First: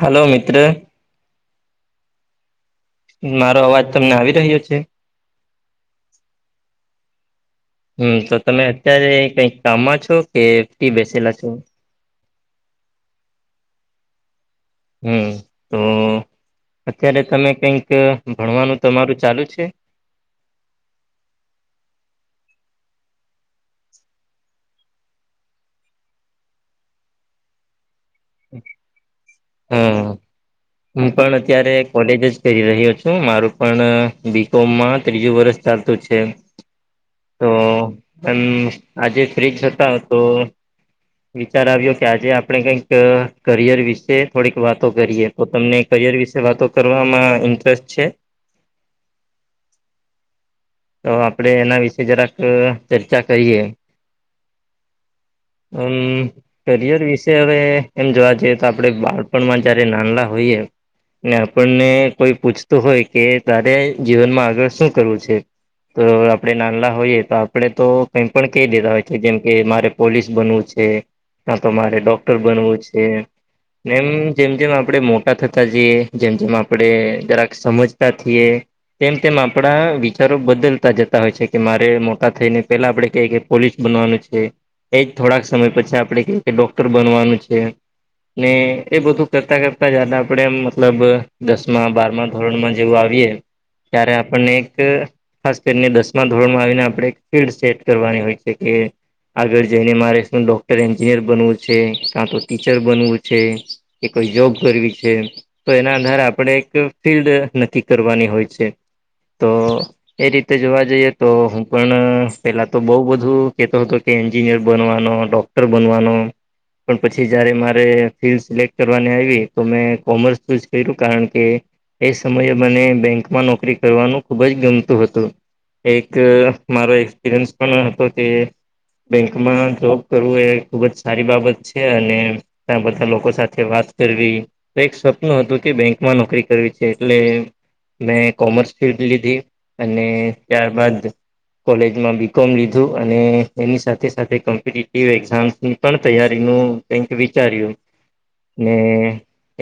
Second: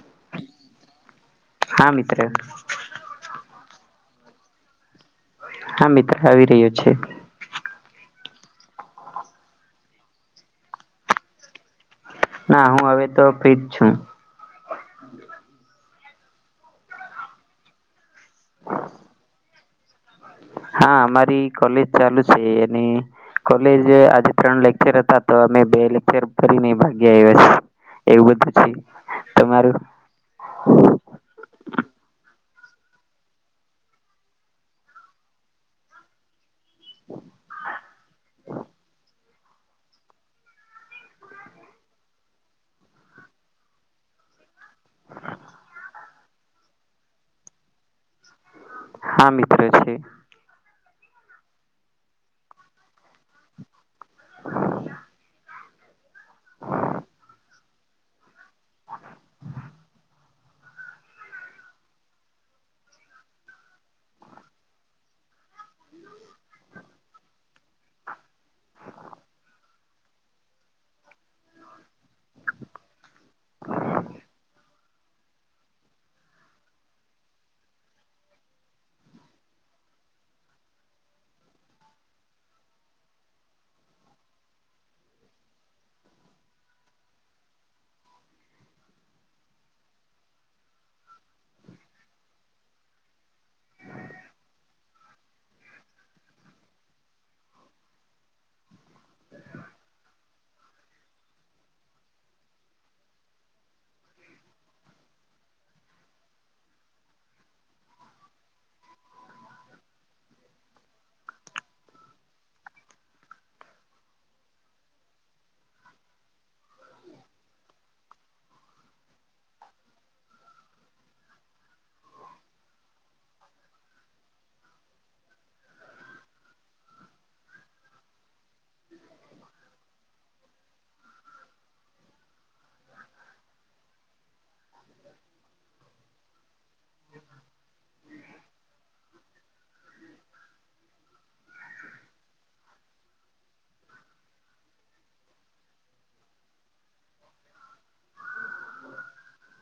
Hello મિત્ર. હા મિત્ર. મારો અવાજ તમને આવી રહ્યો છે. હા મિત્ર આવી રહ્યો છે. હમ્મ તો તમે અત્યારે કઈક કામમાં છો કે ફી બેસેલા છો. ના હું હવે તો ફ્રીજ છું. હમ્મ તો અત્યારે તમે કંઈક ભણવાનું તમારું ચાલુ છે. હા અમારી કોલેજ ચાલુ છે અને કોલેજ આજે ત્રણ લેકચર હતા તો અમે બે લેકચર ભરી ને ભાગી આવ્યા છે. એવું બધું છે તમારું. હમ હું પણ અત્યારે કોલેજ જ કરી રહ્યો છું મારું પણ બી કોમમાં ત્રીજું વર્ષ ચાલતું છે તો એમ આજે ફ્રીજ હતા. તો વિચાર આવ્યો કે આજે આપડે કઈક કરિયર વિશે થોડીક વાતો કરીએ. તો તમને કરિયર વિશે વાતો કરવામાં ઇન્ટરેસ્ટ છે? હા મિત્ર છે. તો આપડે એના વિશેે જરાક ચર્ચા કરીએ. હા. હમ્મ કરિયર વિશે હવે એમ જોવા જઈએ તો આપડે બાળપણમાં જયારે નાનલા હોઈએ ને આપણને કોઈ પૂછતું હોય કે તારે જીવનમાં આગળ શું કરવું છે. તો આપણે નાનલા હોઈએ તો આપડે તો કઈ પણ કહી દેધા હોય છે જેમ કે મારે પોલીસ બનવું છે. કા તો મારે ડોક્ટર બનવું છે. એમ જેમ-જેમ આપણેે મોટા થતા જઈએ જેમ-જેમ આપણેે જરાક સમજતા થીયે. તેમ-તેમ આપડા વિચ વિચારો બદલતા જતા હોય છે કે મારે મોટા થઈને પેલા આપડે કેહ પોલીસ બનવાનું છે. એજ થોડાક સમય પછી આપડે કેહ કે ડોક્ટર બનવાનું છે. ને એ બધું કરતા-કરતા જ અને આપડે મતલબ દસ માં બારમાં ધોરણમાં જેવું આવીએ ત્યારે આપણને એક ખાસ કરીને દસમા ધોરણમાં આવીને આપણે ફિલ્ડ સેટ કરવાની હોય છે કે આગળ જઈને મારે શું ડોક્ટર, એન્જિનિયર બનવું છે કાં તો ટીચર બનવું છે. કે કોઈ જોબ કરવી છે. તો એના અધારે આપણે એક ફિલ્ડ નક્કી કરવાની હોય છે તો એ રીતે જોવા જઈએ તો હું પણ પેલા તો બઉુ બધું કેતો હતો કે એન્જિનિયર બનવાનો ડોક્ટ ટર બનવાનો. પણ પછી જયારે મારે ફિલ્ડ સિલેક્ટ કરવાની આવી તો મેં કોમર્સ ચુજ કર્યું કારણ કે એ સમયે મને બેંકમાં નોકરી કરવાનું ખુબ જ ગમ તુ હતું. એક મારો એક્સપિરિયન્સ પણ હતો કે બેંકમાં જોબ કરવું એ ખુબ જ સારી બાબત છે અને ત્યા બધા લોકો સાથે વાત કરવી એક સપનું હતું કે બેંકમાં નોકરી કરવી છે એટલે મેં કોમર્સ ફિલ્ડ લીધી. અને ત્યારબાદ કોલેજમાં બી કોમ લીધું અને એની સાથે સાથે કોમ્પિટટિવ એક્ઝામ્સની પણ તૈયારીનું કઈક વિચાર્યું ને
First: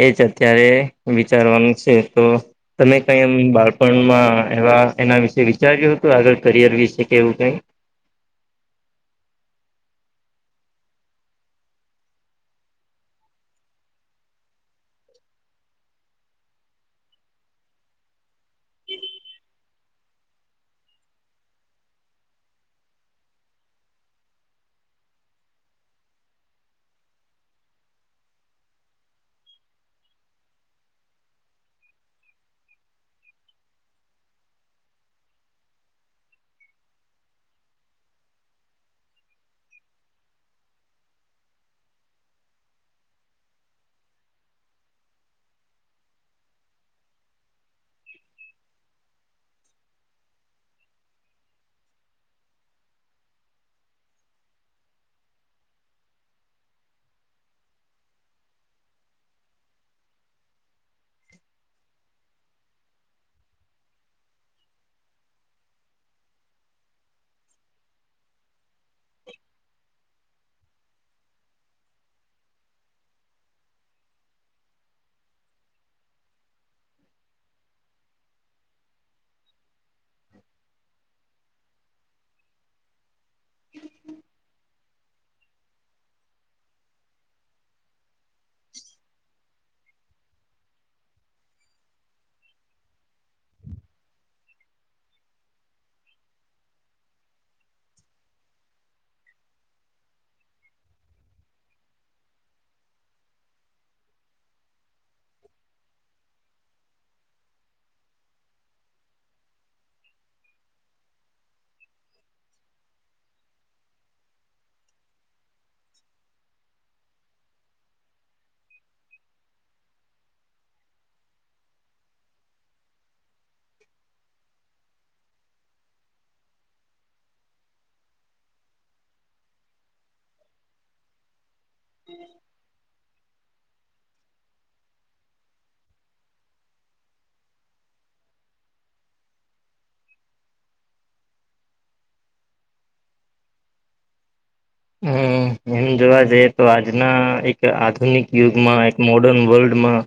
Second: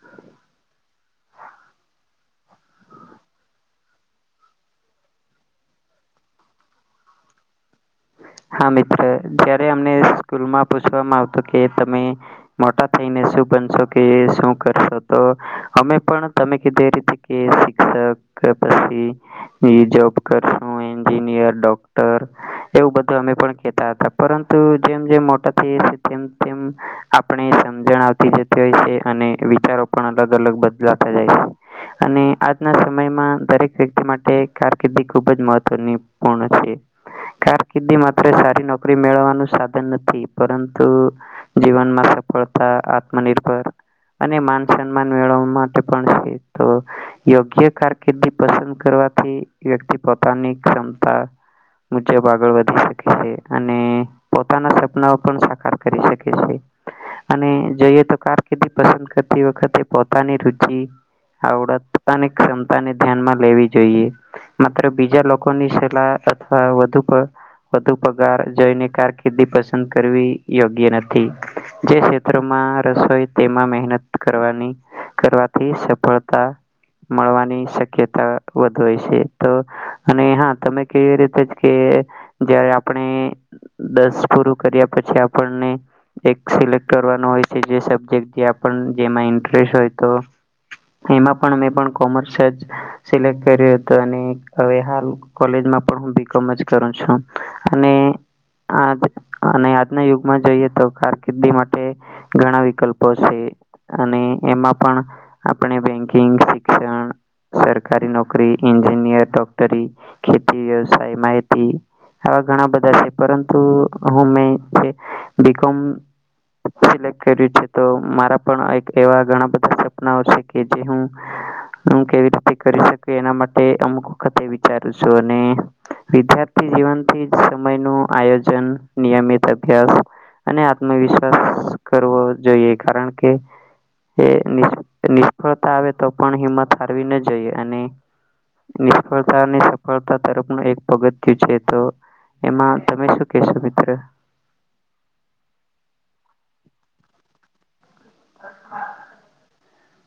એ જ અત્યારે વિચારવાનું છે તો તમે કઈ એમ બાળપણમાં એવા એના વિશે વિચાર્યું હતું આગળ કરિયર વિશે કે એવું કંઈ. હા મિત્ર જયારે અમને સ્કૂલમાં પૂછવામાં આવતુ કે તમે મોટા થઈને શું બનશો કે શું કરશો તો અમે પણ તમે કીધૂ એ રીતે એ શિક્ષક પછી જોબ કરશું એન્જિનિયર ડોક્ટર એવું બધું તો અમે પણ કતા હતા પરંતુ જેમ જેમ મોટા થઈ છે તેમ તેમ આપણે સમજણ આવતી જતી હોય છે અને વિચારો પણ અલગ અલગ બદલાતા જાય છે. અને આજના સમયમાં દરેક વ્યક્તિ માટે કારકિર્દી ખૂબ જ મહત્વની પૂર્ણ છે. ક માત્ર સારી નોકરી મેળવવાનું સાધન નથી પરંતુ જીવનમાં સફળતા આત્મનિર્ભર અને માન સન્માન મેળવવા માટે પણ છે તો યોગ્ય કારકિર્દી પસંદ કરવાથી વ્યક્તિ પોતાની ક્ષમતા મુજબ આગળ વધે અને પોતાના સપના પણ સાકાર કરી શકે છે. અને જોઈએ તો કારકિર્દી પસંદ કરતી વખતે પોતાની રુચિ આવડત પોતાની ક્ષમતા ને ધ્યાનમાં લેવી જોઈએ. માત્ર બીજા લોકોની સલાહ અથવા વધુ વધુ પગાર જઈને કારકિર્દી પસંદ કરવી યોગ્ય નથી જે રસોઈ તેમાં મહેનત કરવાની કરવાથી સફળતા મળવાની શક્યતા વધુ હોય છે તો અને હા તમે કેવી રીતે જ કે જયારે આપણે દસ પૂરું કર્યા પછી આપણને એક સિલેક્ટ કરવાનું હોય છે જે સબજેક્ટ ત્યા પણ જેમાં ઇન્ટરેસ્ટ હોય તો એમાં પણ અમે પણ કોમર્સ જ સિલેક્ટ કર્યું હતું અને અવે હાલ કોલેજમાં પણ હું બી કોમ જ કરુ છુ. અને આજ અને આજના યુગમાં જોઈએ તો કારકિર્દી માટે ઘણા વિકલ્પો છે અને એમાં પણ આપણે બેંકિંગ શિક્ષણ સરકારી નોકરી એન્જિનિયર ડોક્ટરી ખેતી વ્યવસાય માહિતી આવા ઘણા બધા છે પરંતુ હું મેં જે બી કોમ સિલેક્ટ કર્યું છે તો મારા પણ એક એવા ઘણા બધા સપનાઓ છે કે જે હું હું કેવી રીતે કરી શકુ એના માટે અમુક વખતે વિચારું છું અને વિદ્યાર્થી જીવનથી સમયનું આયોજન નિયમિત અભ્યાસ અને આત્મવિશ્વાસ કરવો જોઈએ કારણ કે એ નિષ્ફળતા આવે તો પણ હિંમત હારવી ન જઈએ અને નિષ્ફળતા અને સફળતા તરફનું એક પગ થિયું તો એમાં તમે શું કેશો મિત્ર. હમ્મ એમ જોવા જઈએ તો આજના એક આ આધુનિક યુગમાં એક મોર્ડર્ન વર્લ્ડમાં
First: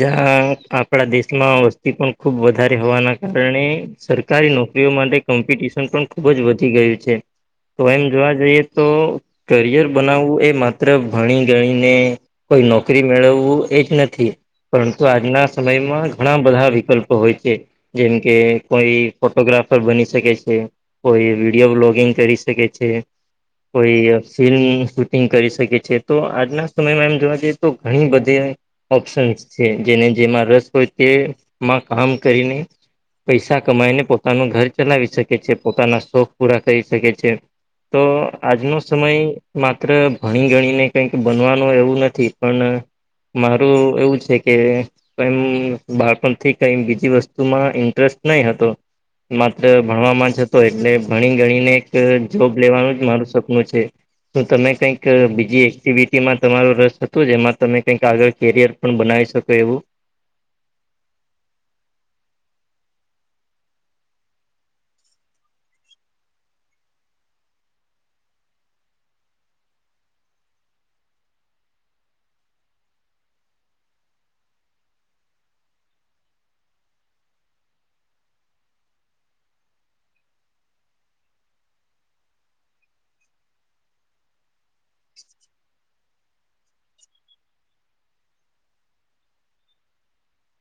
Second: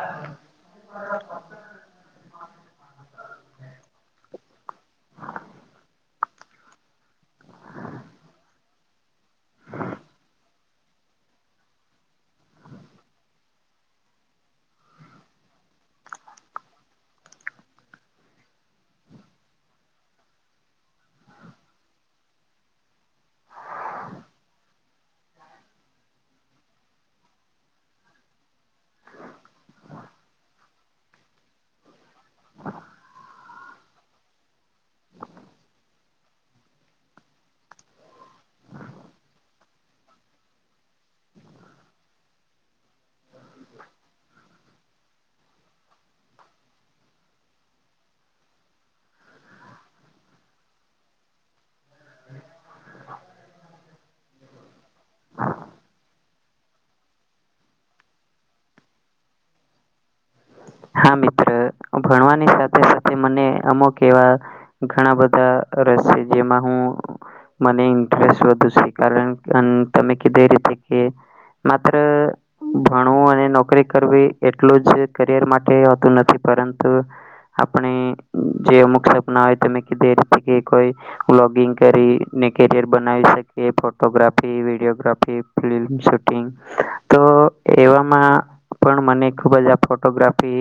જ્યાં આપણા દેશમાં વસ્તી પણ ખુબ વધારે હોવાના કારણે સરકારી નોકરીઓ માટે કોમ્પિટિશન પણ ખુબ જ વધી ગયું છે. તો એમ જોવા જઈએ તો કરિયર બનાવવું એ માત્ર ભણી ગણીને કોઈ નોકરી મેળવવું એજ નથી. પરંતુ આજના સમયમાં ઘણા બધા વિકલ્પો હોય છે. જેમ કે કોઈ ફોટોગ્રાફર બની શકે છે. કોઈ વિડીયો વલોગિંગ કરી શકે છે. કોઈ ફિલ્મ શૂટિંગ કરી શકે છે તો આજના સમયમાં એમ જોવા જઈએ તો ઘણી બધી ઓપ્શન્સ છે જેને જેમાં રસ હોય તેમાં કામ કરીને પૈસા કમાઈને પોતાનું ઘર ચલાવી શકે છે પોતાના શોખ પૂરા કરી શકે છે તો આજનો સમય માત્ર ભણી ગણીને કઈક બનવાનો એવું નથી પણ મારું એવું છે કે બાળપણથી કઈ બીજી વસ્તુમાં ઇન્ટરેસ્ટ નઈ હતો. માત્ર ભણવામાં જ હતો એટલે ભણી ગણીને એક જોબ લેવાનું જ મારું સપનું છે. તો તમે કંઈક બીજી એક્ટિવિટીમાં તમારો રસ હતો જેમાં તમે કઈક આગળ કેરિયર પણ બનાવી શકો એવું. હા મિત્ર ભણવાની સાથે સાથે મને અમુક એવા ઘણા બધા રહેશે જેમાં હું મને ઇન્ટરેસ્ટ વધુ છે કારણ તમે કીધુ એ રીતે માત્ર ભણવું અને નોકરી કરવી એટલું જ કરિયર માટે હોતું નથી પરંતુ આપણે જે અમુક સ્વપ્ના હોય તમે કીધુ એ રીતે કે કોઈ બ્લોગિંગ કરી ને કેરિયર બનાવી શકે ફોટોગ્રાફી વિડીયોગ્રાફી ફિલ્મ શૂટિંગ તો એવામાં પણ મને ખુબ જ આ ફોટોગ્રા ફી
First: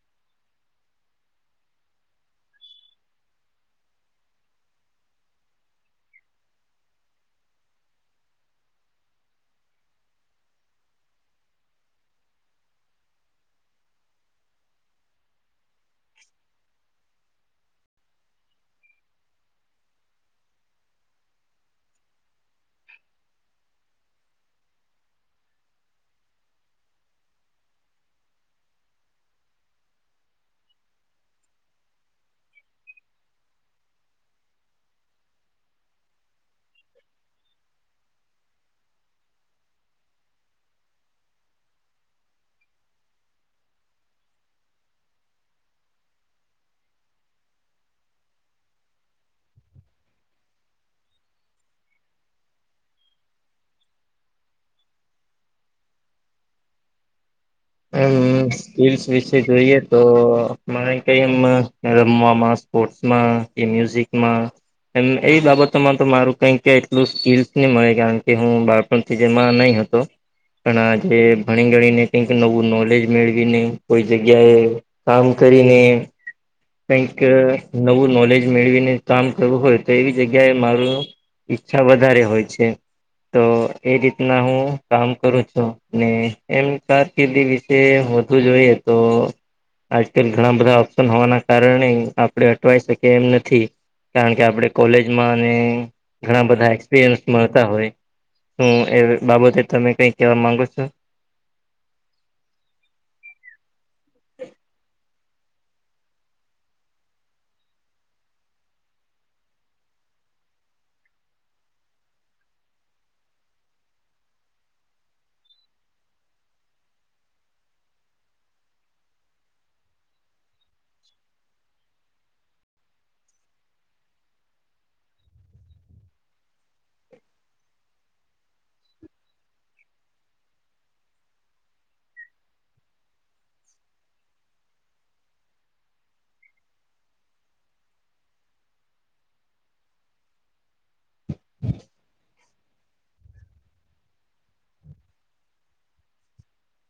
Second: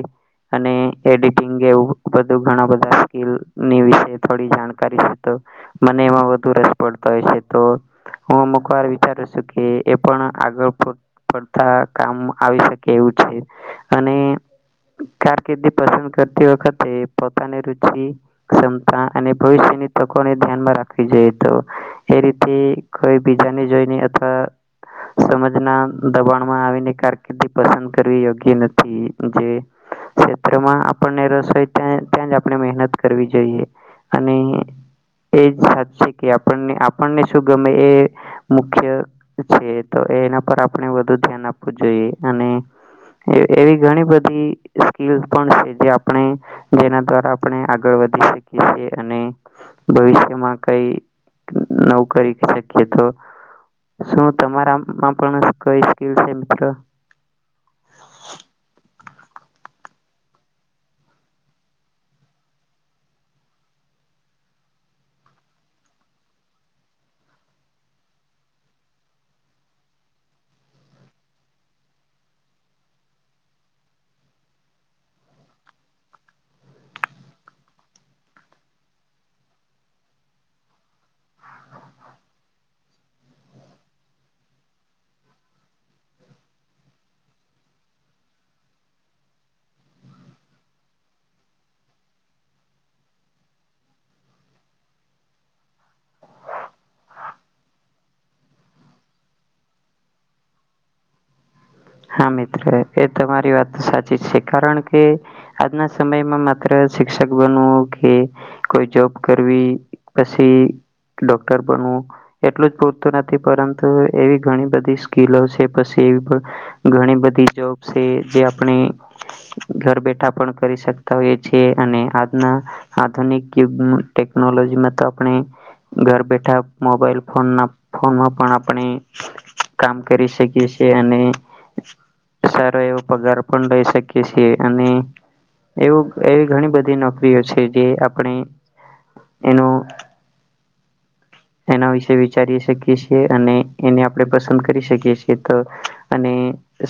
અને એડિટિંગ એવું બધું ઘણા બધા સ્કીલની વિશે થોડી જાણકારી છે તો મને એમાં વધુ રસ પડતો હોય છે તો હું અમુક વાર વિચારું છું કે એ પણ આગળ પડતા કામ આવી શકે એવું છે અને કારકિર્દી પસંદ કરતી વખતે પોતાની રુચિ ક્ષમતા અને ભવિષ્યની તકોને ધ્યાનમાં રાખવી જોઈએ તો એ રીતે કોઈ બીજાની જોઈને અથવા સમજના દબાણમાં આવીને કારકિર્દી પસંદ કરવી યોગ્ય નથી. જે ક્ષેત્રમાં આપણને રસ હોઈ ત્યાં જ આપણે મહેનત કરવી જોઈએ. અને એજ સાચુ છે કે આપણને આપણને શું ગમે એ મુખ્ય છે તો એના પર આપણે વધુ ધ્યાન આપવું જોઈએ અને એવી ઘણી બધી સ્કીલ પણ છે જે આપણે જેના દ્વારા આપણે આગળ વધી શકી છીએ અને ભવિષ્યમાં કઈ નવુ કરી શકીએ તો શું તમારામાં પણ કઈ સ્કીલ છે મિત્ર એમ સ્કિલ્સ વિશે જોઈએ તો મને કઈ એમ રમવામાં સ્પોર્ટસમાં કે મ્યુઝિકમાં એમ એ બાબતોમાં તો મારું કઈક કે એટલું સ્કીલસ નહી મળે કારણ કે હું બાપ પણ થીજ એમાં નહી હતો પણ આજ ભણી ગણીને કઈક નવું નોલેજ મેળવીને કોઈ જગ્યાએ કામ કરીને કઈક નવું નોલેજ મેળવીને કામ કરવું હોય તો એવી જગ્યાએ મારું ઈચ્છા વધારે હોય છે. તો એ રીતના હું કામ કરું છું ને એમ તાસ કેદી વિશે વધુ જોઈએ તો આજકાલ ઘણા બધા ઓપ્શન હોવાના કારણે આપણડે અટવાય શકીએ એમ નથી. કારણ કે આપણે કોલેજમાં ને ઘણા બધા એક્સપિરિયન્સ મળતા હોય હું એ બાબતે તમે કઈ કેવા માગો છો? હા મિત્ર એ તમારી વાત તો સાચી છે કારણ કે આજના સમયમાં માત્ર શિક્ષક બનવું કે કોઈ જોબ કરવી પછી ડોક્ટર બનવું એટલું જ પૂરતું નથી પરંતુ એવી ઘણી બધી સ્કીલો છે પછી ઘણી બધી જોબ છે જે આપણે ઘર બેઠા પણ કરી શકતા હોય છીએ અને આજના આધુનિક યુગમાં ટેકનોલોજી માં તો આપણે ઘર બેઠા મોબાઈલ ફોન ના ફોનમાં પણ આપણે કામ કરી શકીએ છે અને સારો એવો પગાર પણ લઈ શકીએ છીએ અને એવું એવી ઘણી બધી નોકરીઓ છે જે આપણે એનો [inaudible] એના વિશેે વિચારી શકીએ છીએ અને એને આપડે પસંદ કરી શકીએ છીએ તો અને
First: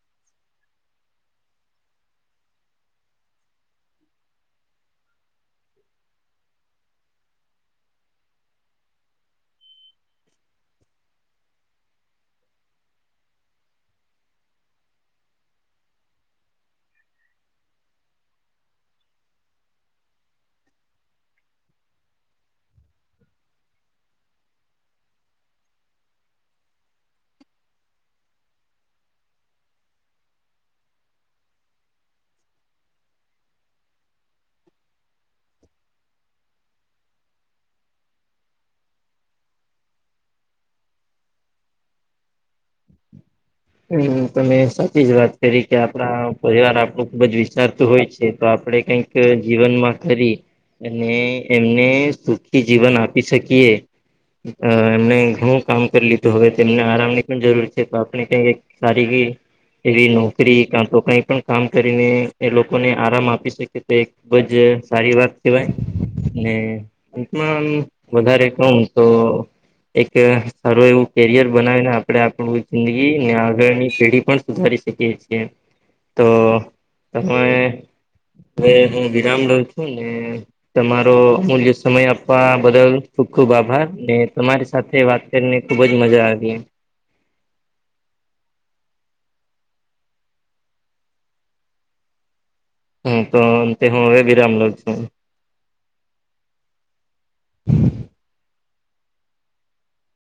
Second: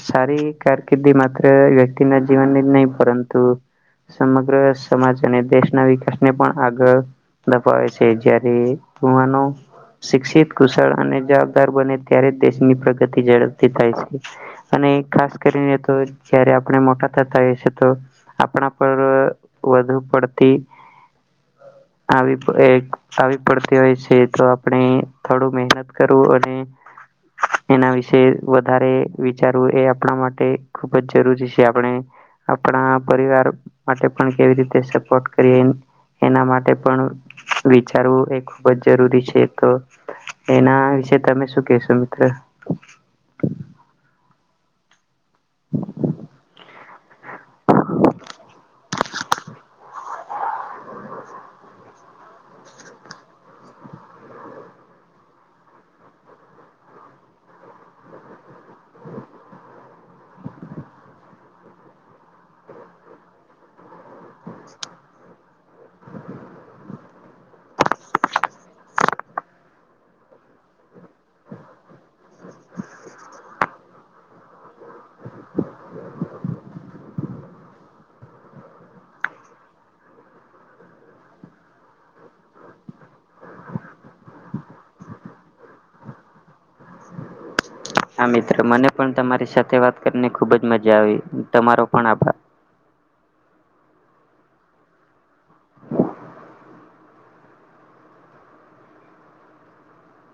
સારી કારકિર્દી માત્ર વ્યક્તિના જીવનની જ નહીં પરંતુ સમગ્ર સમાજ અને દેશના વિકાસને પણ આગળ ધપાવે છે જયારે પુવાનો શિક્ષિત કુશળ અને જવાબદાર બને ત્યારે દેશની પ્રગતિ ઝડપથી થાય છે. અને ખાસ કરીને તો જયારે આપણે મોટા થતા હઈ એ તો આપણા પર વધુ પડતી આવી એક આવી પડતી હોય છે તો આપડે થોડું મહેનત કરવું અને એના વિશે વધારે વિ ચારવું એ આપણા માટે ખુબ જ જરૂરી છે આપણે આપણા પરિવાર માટે પણ કેવી રીતે સપોર્ટ કરીએ. એના માટે પણ વિચારવું એ ખૂબ જ જરૂરી છે તો એના વિશે તમે શું કેહેશો મિત્ર હમ્મ તમે સાચી જ વાત તરીકે આપડા પરિવાર આપણું ખુબ જ વિચારતું હોય છે તો આપડે કઈક જીવનમાં કરી અને એમને સુખી જીવન આપી શકીએ અ એમને ઘણું કામ કરી લીધું હવે એમને આરામની પણ જરૂર છે તો આપણે કંઈક સારી ગી એવી નોકરી કાતો કઈ પણ કામ કરીને એ લોકોને આરામ આપી શ કે તે ખુબજ સારી વાત કેવાય ને અંતમા આમ વધારે કહું તો એક સારું એવું કેરિયર બનાવીને આપડે આપણું જિંદગી, અને આગળની પેઢી પણ સુધારી શકીએ છીએ. તો તમે હવે હું વિરામ લઉં છું ને, તમારો અમૂલ્ય સમય આપવા બદલ ખુબ-ખુબ આભાર ને તમારી સાથે વાત કરીને ખુબ જ મજા આવી. હા મિત્ર મને પણ તમારી સાથે વાત કરીને ખુબ જ મજા આવી તમારો પણ આભાર. હા તો તે હું હવે વિરામ લઉ છું.